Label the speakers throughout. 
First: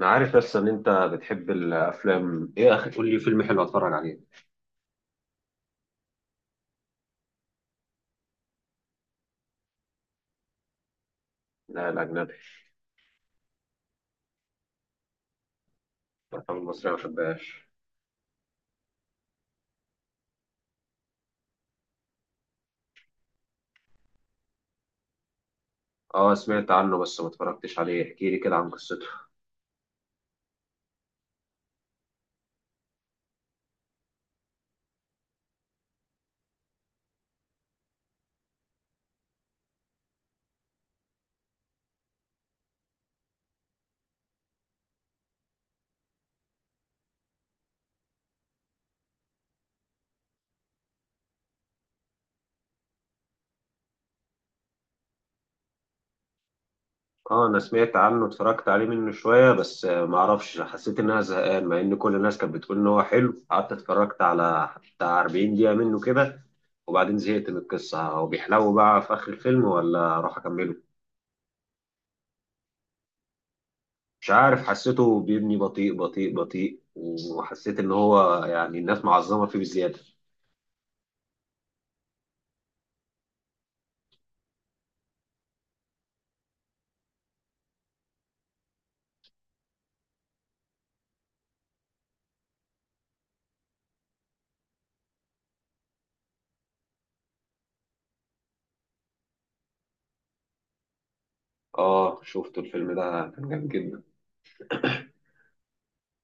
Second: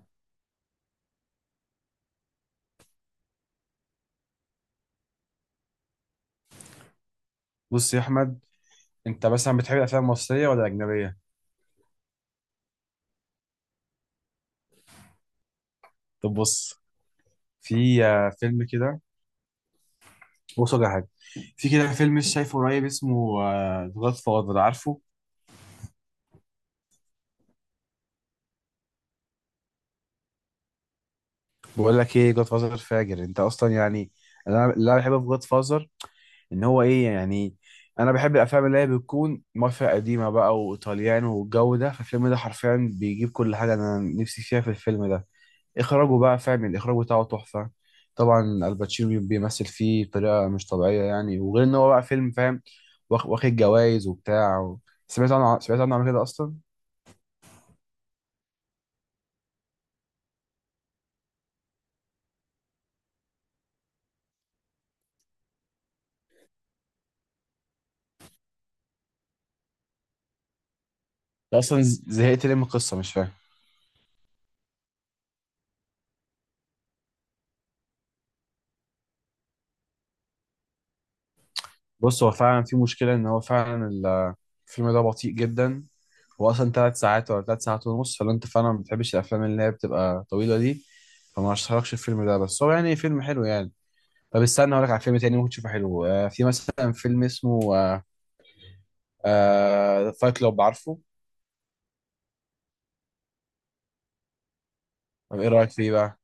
Speaker 1: انا عارف، بس ان انت بتحب الافلام. ايه يا اخي، قول لي فيلم حلو اتفرج عليه.
Speaker 2: بص يا احمد، انت مثلا بتحب الافلام المصريه ولا الاجنبيه؟
Speaker 1: لا، الاجنبي.
Speaker 2: طب
Speaker 1: الافلام
Speaker 2: بص،
Speaker 1: المصريه ما بحبهاش.
Speaker 2: في فيلم كده، بص ولا حاجه. في كده فيلم لسه شايفه قريب اسمه جاد فاذر، عارفه؟
Speaker 1: اه، سمعت عنه بس ما اتفرجتش عليه. احكي لي كده عن قصته.
Speaker 2: بقول لك ايه، جاد فاذر فاجر انت اصلا يعني. انا اللي انا بحبه في جاد فاذر ان هو ايه يعني، انا بحب الافلام اللي هي بتكون مافيا قديمه بقى وايطاليان والجو ده، فالفيلم ده حرفيا بيجيب كل حاجه انا نفسي فيها في الفيلم ده. اخراجه بقى، فاهم، الاخراج بتاعه تحفه، طبعا. الباتشينو بيمثل فيه بطريقه مش طبيعيه يعني، وغير ان هو بقى فيلم فاهم، واخد جوائز وبتاع و... سمعت عنه قبل كده اصلا.
Speaker 1: اه، انا سمعت عنه، اتفرجت عليه منه شويه بس ما اعرفش، حسيت ان انا زهقان مع ان كل الناس كانت بتقول ان هو حلو. قعدت اتفرجت على بتاع 40 دقيقه منه كده، وبعدين زهقت من القصه. هو بيحلو بقى في اخر الفيلم ولا اروح اكمله؟
Speaker 2: أنت اصلا زهقت ليه من القصه، مش فاهم.
Speaker 1: مش عارف، حسيته بيبني بطيء بطيء بطيء، وحسيت ان هو يعني الناس معظمه فيه بزياده.
Speaker 2: بص، هو فعلا في مشكله، ان هو فعلا الفيلم ده بطيء جدا. هو اصلا ثلاث ساعات ولا ثلاث ساعات ونص، فلو انت فعلا ما بتحبش الافلام اللي هي بتبقى طويله دي، فما اشتركش الفيلم ده، بس هو يعني فيلم حلو يعني. طب استنى اقول لك على فيلم تاني ممكن تشوفه حلو، في مثلا فيلم اسمه، فايت كلوب، عارفه؟
Speaker 1: اه شفت الفيلم ده، كان جامد جدا.
Speaker 2: طب ايه رايك فيه بقى؟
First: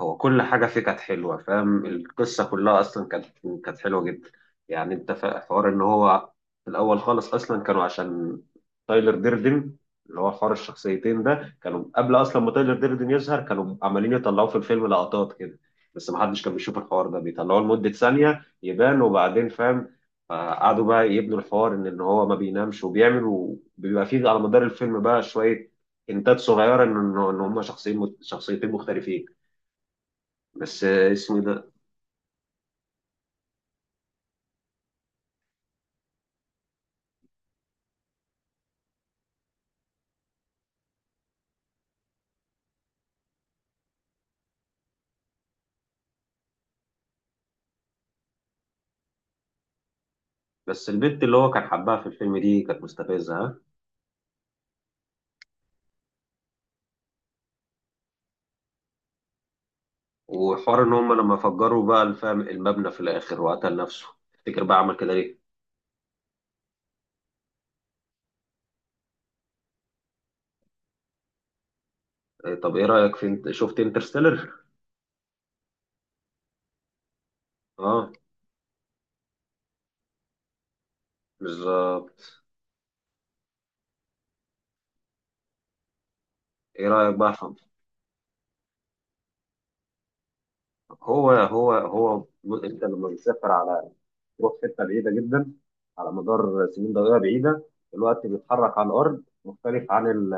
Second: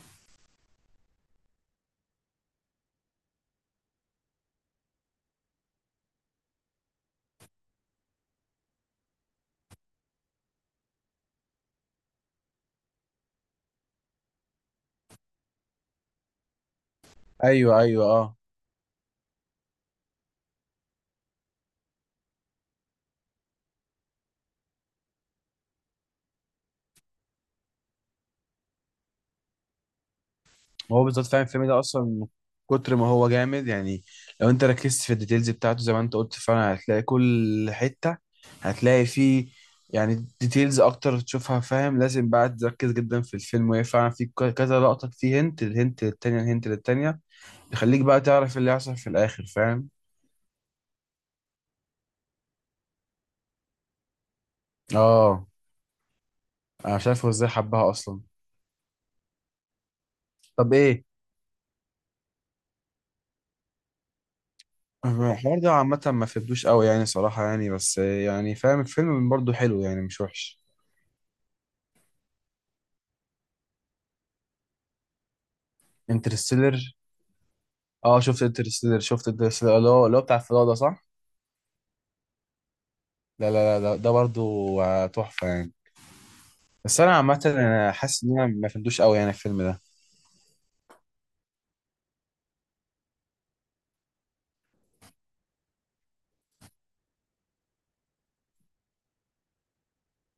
Speaker 1: هو كل حاجة فيه كانت حلوة، فاهم؟ القصة كلها أصلا كانت حلوة جدا. يعني أنت حوار إن هو في الأول خالص أصلا كانوا عشان تايلر ديردن، اللي هو حوار الشخصيتين ده، كانوا قبل أصلا ما تايلر ديردن يظهر كانوا عمالين يطلعوا في الفيلم لقطات كده، بس محدش كان بيشوف الحوار ده. بيطلعوه
Speaker 2: ايوه،
Speaker 1: لمدة
Speaker 2: ايوه، اه.
Speaker 1: ثانية يبان وبعدين فاهم. قعدوا بقى يبنوا الحوار إن هو ما بينامش وبيعمل وبيبقى فيه على مدار الفيلم بقى شوية إنتاج صغيرة إن هما شخصين شخصيتين مختلفين. بس
Speaker 2: هو بالظبط،
Speaker 1: اسمه إيه
Speaker 2: فاهم، الفيلم
Speaker 1: ده؟
Speaker 2: ده اصلا من كتر ما هو جامد يعني. لو انت ركزت في الديتيلز بتاعته زي ما انت قلت، فعلا هتلاقي كل حته، هتلاقي فيه يعني ديتيلز اكتر تشوفها، فاهم. لازم بقى تركز جدا في الفيلم، وهي فعلا في كذا لقطه فيه، هنت الهنت للتانيه الهنت للتانيه، يخليك بقى تعرف اللي هيحصل في الاخر، فاهم.
Speaker 1: بس البت اللي هو كان حبها في الفيلم دي كانت مستفزة، ها.
Speaker 2: اه، انا مش عارف هو ازاي حبها اصلا. طب
Speaker 1: وحوار ان
Speaker 2: ايه،
Speaker 1: هم لما فجروا بقى الفم المبنى في الاخر وقتل نفسه، تفتكر بقى عمل كده ليه؟
Speaker 2: الحوار ده عامة ما فهمتوش قوي يعني، صراحة يعني، بس يعني فاهم الفيلم برضه حلو يعني، مش وحش.
Speaker 1: إيه، طب ايه رأيك في، انت شفت انترستيلر؟
Speaker 2: انترستيلر؟
Speaker 1: اه.
Speaker 2: اه، شفت انترستيلر، اللي هو اللي هو بتاع الفضاء ده، صح؟
Speaker 1: بالظبط.
Speaker 2: لا لا لا، ده برضه، تحفة يعني.
Speaker 1: ايه
Speaker 2: بس
Speaker 1: رأيك
Speaker 2: أنا
Speaker 1: بقى
Speaker 2: عامة
Speaker 1: في،
Speaker 2: أنا حاسس إن أنا ما فهمتوش قوي يعني الفيلم ده.
Speaker 1: هو انت لما بتسافر على، تروح حتة بعيدة جدا، على مدار سنين ضوئية بعيدة، الوقت بيتحرك على الارض مختلف عن ال،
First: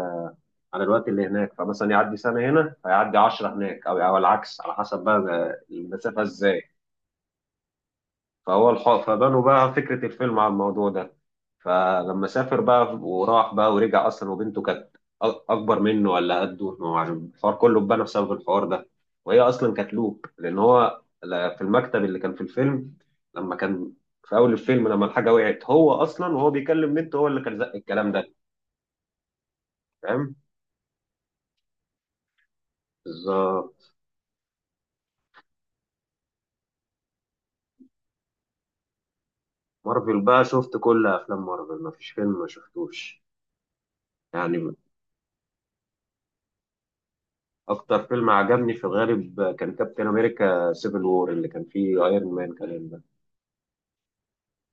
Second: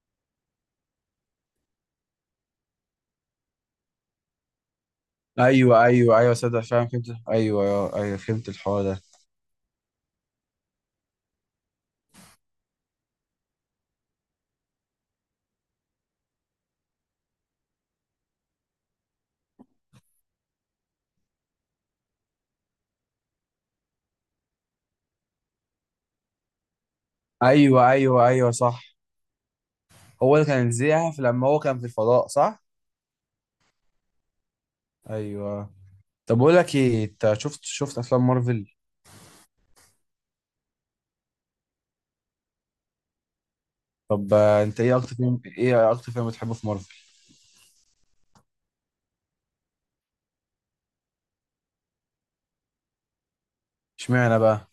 Speaker 1: على الوقت اللي هناك. فمثلا يعدي سنة هنا فيعدي عشرة هناك، أو العكس على حسب بقى
Speaker 2: أيوه أيوه
Speaker 1: المسافة
Speaker 2: أيوه، صدق،
Speaker 1: إزاي.
Speaker 2: فاهم، فهمت. أيوه أيوه أيوه، فهمت
Speaker 1: فهو
Speaker 2: الحوار
Speaker 1: الحق،
Speaker 2: ده.
Speaker 1: فبنوا بقى فكرة الفيلم على الموضوع ده. فلما سافر بقى وراح بقى ورجع أصلا، وبنته كانت أكبر منه ولا قده، ما هو عارف. الحوار كله اتبنى بسبب الحوار ده. وهي أصلا كانت لوب، لأن هو في المكتب اللي كان في الفيلم، لما كان في أول الفيلم لما الحاجة وقعت، هو أصلا وهو بيكلم بنته هو اللي كان زق
Speaker 2: أيوه
Speaker 1: الكلام
Speaker 2: أيوه
Speaker 1: ده.
Speaker 2: أيوه، صح.
Speaker 1: فاهم؟
Speaker 2: هو اللي كان زيها لما هو كان في الفضاء، صح؟
Speaker 1: بالظبط.
Speaker 2: أيوه. طب بقول لك إيه، أنت شفت أفلام مارفل؟
Speaker 1: مارفل بقى شفت كل افلام مارفل، مفيش فيلم ما شفتوش.
Speaker 2: طب،
Speaker 1: يعني
Speaker 2: انت ايه اكتر فيلم، بتحبه في مارفل؟
Speaker 1: اكتر فيلم عجبني في الغالب كان كابتن امريكا سيفل وور، اللي كان فيه ايرون مان كلام ده.
Speaker 2: اشمعنى بقى؟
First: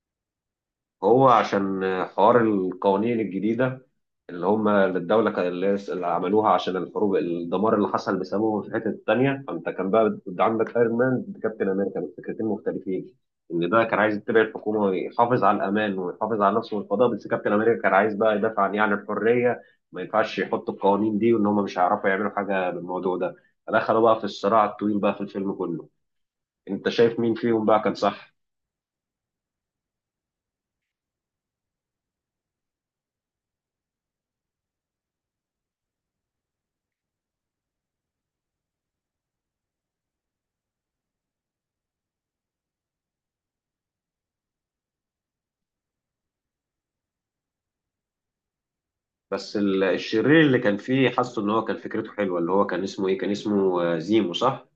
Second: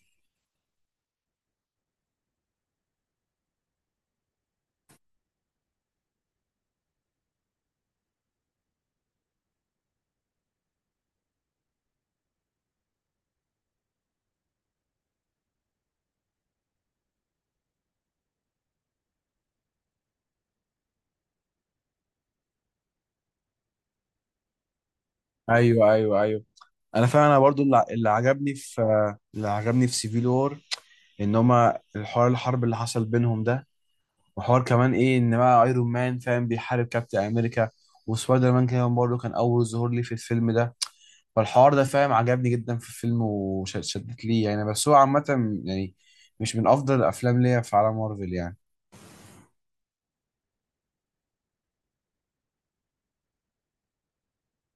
Speaker 1: هو عشان حوار القوانين الجديده، اللي هم الدولة اللي هي اللي عملوها عشان الحروب الدمار اللي حصل بسببهم في الحتة التانية. فأنت كان بقى عندك أيرون مان ضد كابتن أمريكا بس فكرتين مختلفين. إن ده كان عايز يتبع الحكومة ويحافظ على الأمان ويحافظ على نفسه والفضاء، بس كابتن أمريكا كان عايز بقى يدافع عن يعني الحرية، ما ينفعش يحطوا القوانين دي، وإن هم مش هيعرفوا يعملوا حاجة بالموضوع ده. فدخلوا بقى في الصراع الطويل بقى في الفيلم كله.
Speaker 2: ايوه ايوه ايوه.
Speaker 1: أنت شايف مين
Speaker 2: انا برضو
Speaker 1: فيهم بقى كان
Speaker 2: اللي
Speaker 1: صح؟
Speaker 2: عجبني في، اللي عجبني في سيفيل وور، ان هما الحوار الحرب اللي حصل بينهم ده. وحوار كمان ايه، ان بقى ايرون مان فاهم بيحارب كابتن امريكا، وسبايدر مان كمان برضه كان اول ظهور لي في الفيلم ده. فالحوار ده، فاهم، عجبني جدا في الفيلم وشدت لي يعني. بس هو عامة يعني مش من افضل الافلام ليا في عالم مارفل يعني.
Speaker 1: بس الشرير اللي كان فيه حاسه إن هو كان فكرته حلوة. اللي هو كان اسمه إيه، كان اسمه زيمو صح؟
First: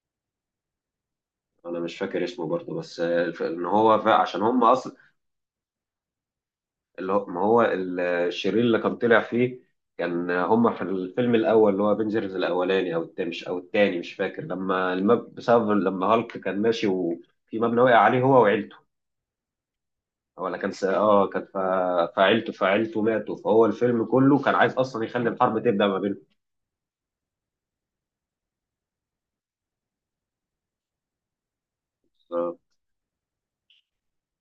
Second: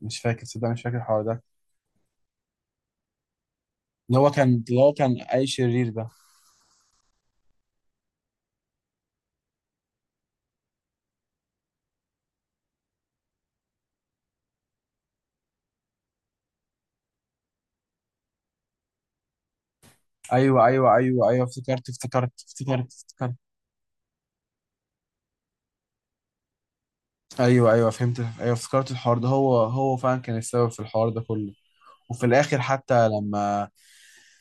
Speaker 2: مش فاكر، صدق، مش فاكر الحوار ده.
Speaker 1: انا مش فاكر اسمه برضه، بس ان هو عشان هم
Speaker 2: اللي
Speaker 1: اصلا،
Speaker 2: هو كان اي شرير ده؟
Speaker 1: اللي هو ما هو الشرير اللي كان طلع فيه، كان هم في الفيلم الاول اللي هو افنجرز الاولاني او التاني، مش او التاني مش فاكر، لما بسبب لما هالك كان ماشي وفي مبنى وقع عليه هو وعيلته. ولا
Speaker 2: ايوه
Speaker 1: كان
Speaker 2: ايوه
Speaker 1: اه
Speaker 2: ايوه
Speaker 1: كان
Speaker 2: ايوه، افتكرت افتكرت
Speaker 1: فعيلته
Speaker 2: افتكرت
Speaker 1: فعيلته
Speaker 2: افتكرت.
Speaker 1: ماتوا، فهو الفيلم كله كان عايز اصلا يخلي الحرب تبدا ما بينهم.
Speaker 2: ايوه ايوه، فهمت، ايوه افتكرت الحوار ده. هو فعلا كان السبب في الحوار ده كله. وفي الاخر حتى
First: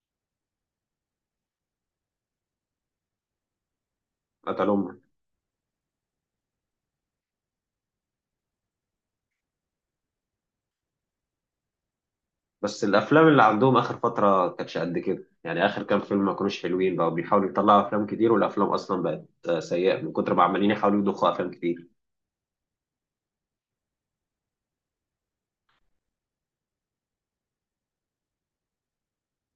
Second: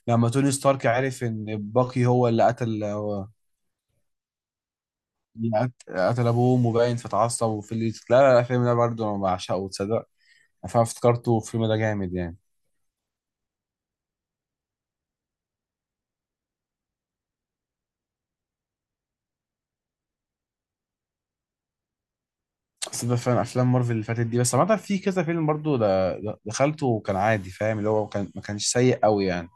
Speaker 2: لما توني ستارك عرف ان باقي هو اللي قتل، هو
Speaker 1: قتلهم.
Speaker 2: اللي قتل ابوه مبين، فتعصب، وفي اللي، لا لا لا، الفيلم ده برضه انا بعشقه، تصدق، فانا افتكرته الفيلم ده جامد يعني.
Speaker 1: بس الافلام اللي عندهم اخر فتره كانتش قد كده، يعني اخر كام فيلم ما كانوش حلوين. بقوا بيحاولوا يطلعوا افلام كتير، والافلام اصلا بقت سيئه من كتر ما عمالين يحاولوا يضخوا افلام كتير.
Speaker 2: بس ده فعلا افلام مارفل اللي فاتت دي، بس عامه في كذا فيلم برضه دخلته وكان عادي، فاهم، اللي هو كان ما كانش سيء قوي يعني.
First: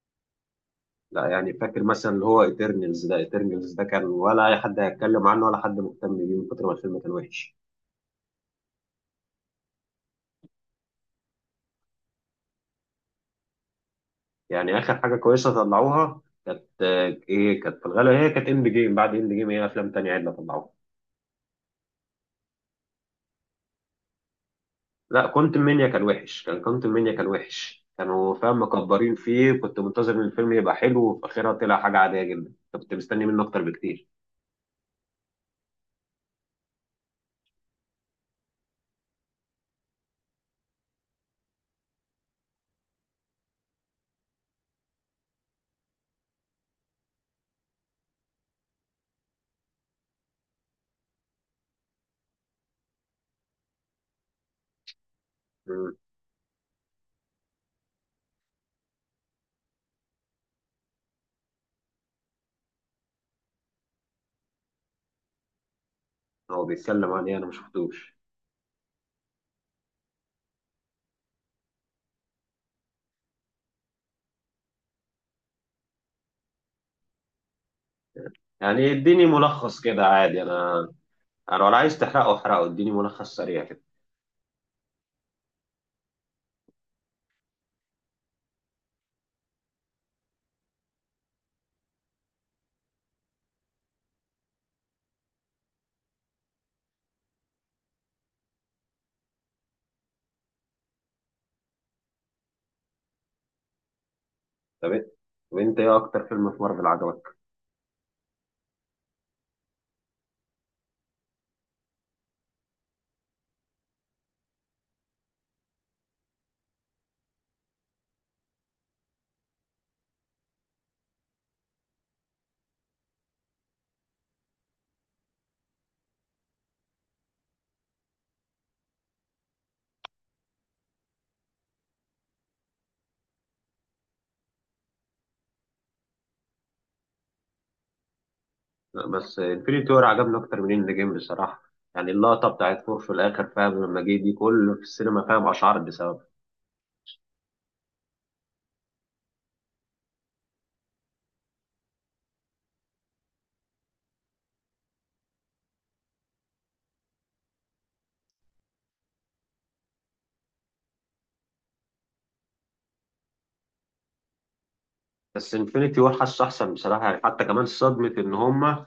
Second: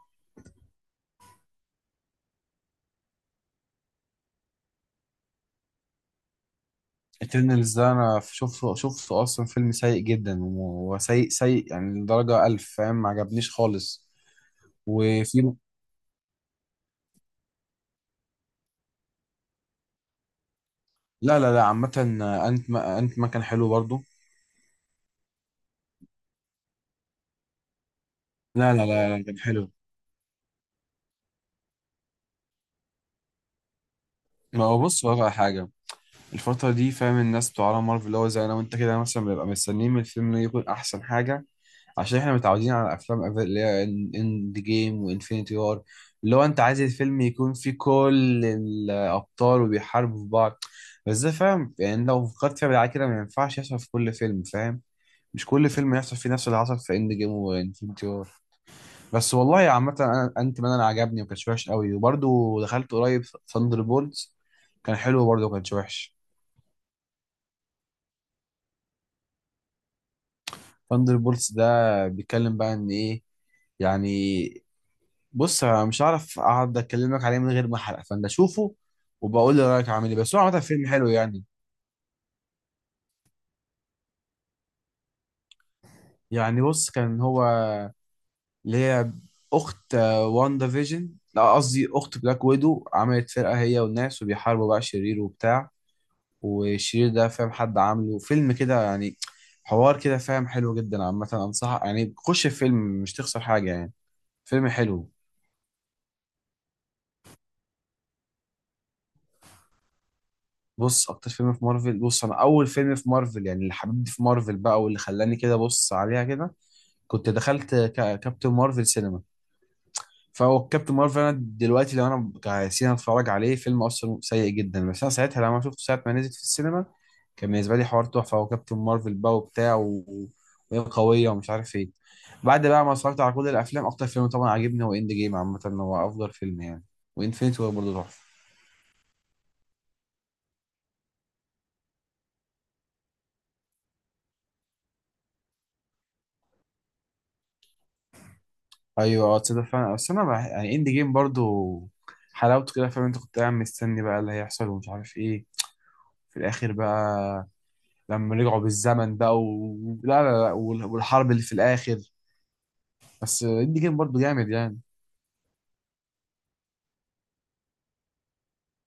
Speaker 1: لا يعني فاكر مثلا اللي هو ايترنالز ده، ايترنالز ده كان ولا اي حد هيتكلم عنه ولا حد مهتم بيه من كتر ما الفيلم كان وحش.
Speaker 2: اترنالز ده انا شفته اصلا فيلم سيء جدا، وسيء سيء يعني لدرجه الف، فاهم، ما عجبنيش خالص.
Speaker 1: يعني اخر حاجه
Speaker 2: وفي،
Speaker 1: كويسه طلعوها كانت ايه، كانت في الغالب هي كانت اند جيم. بعد اند جيم هي افلام تانية عدله طلعوها.
Speaker 2: لا لا لا عامه، انت ما كان حلو برضه.
Speaker 1: لا كنت منيا كان وحش. كانوا فاهم
Speaker 2: لا لا
Speaker 1: مكبرين
Speaker 2: لا لا، كان
Speaker 1: فيه،
Speaker 2: حلو.
Speaker 1: كنت منتظر ان الفيلم يبقى حلو وفي اخرها طلع حاجه عاديه جدا. كنت مستني منه اكتر بكتير.
Speaker 2: ما هو بص بقى على حاجه، الفتره دي، فاهم، الناس بتوع عالم مارفل اللي هو زي انا وانت كده مثلا، بنبقى مستنيين من الفيلم يكون احسن حاجه، عشان احنا متعودين على افلام اللي هي اند جيم وانفينيتي وار، اللي هو انت عايز الفيلم يكون فيه كل الابطال وبيحاربوا في بعض. بس ده، فاهم، يعني لو فكرت فيها بالعكس كده، ما ينفعش يحصل في كل فيلم، فاهم. مش كل فيلم
Speaker 1: مم.
Speaker 2: يحصل فيه نفس اللي حصل في اند جيم وانفينيتي وار. بس والله عامة، انا انت مان انا عجبني وما كانش وحش قوي، وبرده دخلت قريب ثاندر بولتس، كان حلو برضه، ما كانش وحش.
Speaker 1: هو بيتكلم عن ايه؟ انا ما شفتوش.
Speaker 2: ثاندر بولتس ده بيتكلم بقى ان ايه يعني، بص أنا مش هعرف اقعد اكلمك عليه من غير ما احرق، فانا اشوفه
Speaker 1: يعني اديني
Speaker 2: وبقول لي
Speaker 1: ملخص
Speaker 2: رايك
Speaker 1: كده
Speaker 2: عامل ايه، بس هو
Speaker 1: عادي.
Speaker 2: عامه فيلم
Speaker 1: انا
Speaker 2: حلو يعني.
Speaker 1: انا ولا عايز تحرقه، احرقه، اديني ملخص سريع كده.
Speaker 2: يعني بص، كان هو اللي هي اخت، واندا فيجن، لا قصدي اخت بلاك ويدو، عملت فرقه هي والناس وبيحاربوا بقى شرير وبتاع، والشرير ده، فاهم، حد عامله فيلم كده يعني، حوار كده، فاهم، حلو جدا عامه. انصحك يعني، خش الفيلم، مش تخسر حاجه يعني، فيلم
Speaker 1: طب
Speaker 2: حلو.
Speaker 1: إيه؟ طب انت ايه اكتر فيلم في مارفل عجبك؟
Speaker 2: بص، اكتر فيلم في مارفل، بص انا اول فيلم في مارفل يعني اللي حببني في مارفل بقى، واللي خلاني كده بص عليها كده، كنت دخلت كابتن مارفل سينما. فهو كابتن مارفل، انا دلوقتي لو انا كسينما اتفرج عليه فيلم اصلا سيء جدا، بس انا ساعتها لما شفته ساعه ما نزل في السينما، كان بالنسبه لي حوار تحفه، هو كابتن مارفل بقى وبتاع و... وهي قويه ومش عارف ايه. بعد بقى ما اتفرجت على كل الافلام، اكتر فيلم طبعا عجبني هو اند جيم، عامه هو افضل فيلم يعني، وانفينيتي وور برضه تحفه.
Speaker 1: لا، بس انفينيتي وور عجبني اكتر من اند جيم بصراحه. يعني اللقطه بتاعت فور في الاخر، فاهم لما جه دي كله في السينما، فاهم اشعرت بسبب،
Speaker 2: ايوه اه، تصدق فعلا، بس انا يعني اند جيم برضه حلاوته كده، فاهم، انت كنت قاعد مستني بقى اللي هيحصل ومش عارف ايه، في الاخر بقى لما رجعوا بالزمن بقى و... لا لا لا، والحرب اللي في الاخر، بس اندي جيم برضه جامد يعني.
Speaker 1: بس انفينيتي وور حاسه احسن بصراحه يعني. حتى كمان صدمه ان هم،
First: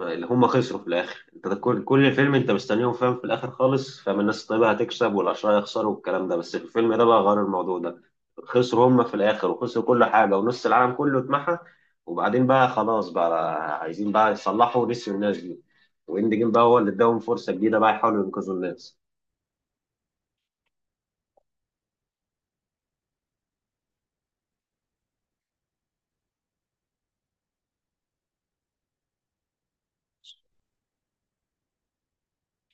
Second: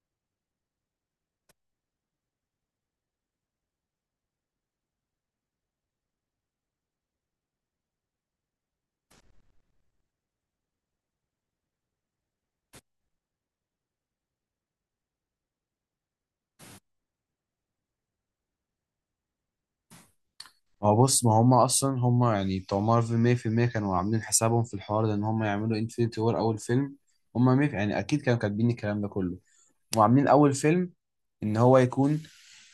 Speaker 1: اللي هم خسروا في الاخر. انت ده كل فيلم انت مستنيهم، فاهم في الاخر خالص فاهم الناس الطيبه هتكسب والاشرار يخسروا والكلام ده، بس في الفيلم ده بقى غير الموضوع ده. خسروا هم في الاخر وخسروا كل حاجه، ونص العالم كله اتمحى. وبعدين بقى خلاص بقى عايزين بقى يصلحوا، نسيوا الناس دي. واند جيم بقى هو اللي اداهم فرصه جديده بقى يحاولوا ينقذوا الناس.
Speaker 2: ما هو بص، ما هم اصلا هم يعني بتوع مارفل 100% كانوا عاملين حسابهم في الحوار ده، ان هم يعملوا انفينيتي وور اول فيلم. هم 100 يعني اكيد كانوا كاتبين الكلام ده كله وعاملين اول فيلم ان هو يكون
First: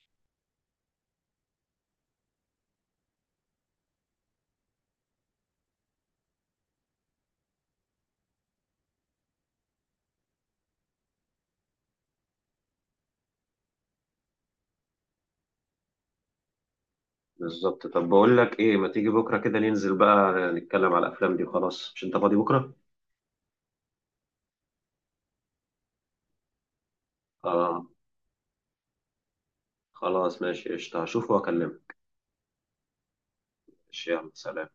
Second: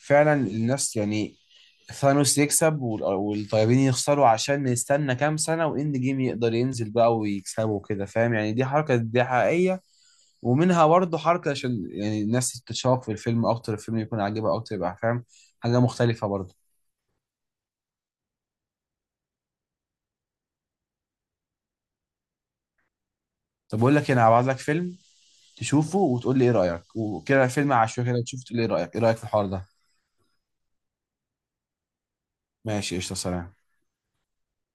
Speaker 2: فعلا الناس يعني ثانوس يكسب والطيبين يخسروا، عشان نستنى كام سنة واند جيم يقدر ينزل بقى ويكسبوا كده، فاهم يعني، دي حركة دي حقيقية. ومنها برضه حركة عشان يعني الناس تتشوق في الفيلم أكتر، الفيلم يكون عاجبها أكتر، يبقى، فاهم، حاجة مختلفة برضه.
Speaker 1: بالظبط. طب بقول لك ايه، ما تيجي بكره كده ننزل بقى نتكلم على الافلام دي وخلاص، مش انت فاضي بكره؟
Speaker 2: طب بقول لك إيه، أنا هبعت لك فيلم تشوفه وتقول لي إيه رأيك، وكده فيلم
Speaker 1: آه،
Speaker 2: عشوائي كده تشوف تقول لي إيه رأيك، إيه رأيك في الحوار ده.
Speaker 1: خلاص ماشي قشطة، هشوفه وأكلمك.
Speaker 2: ماشي قشطة، سلام.
Speaker 1: ماشي يلا سلام.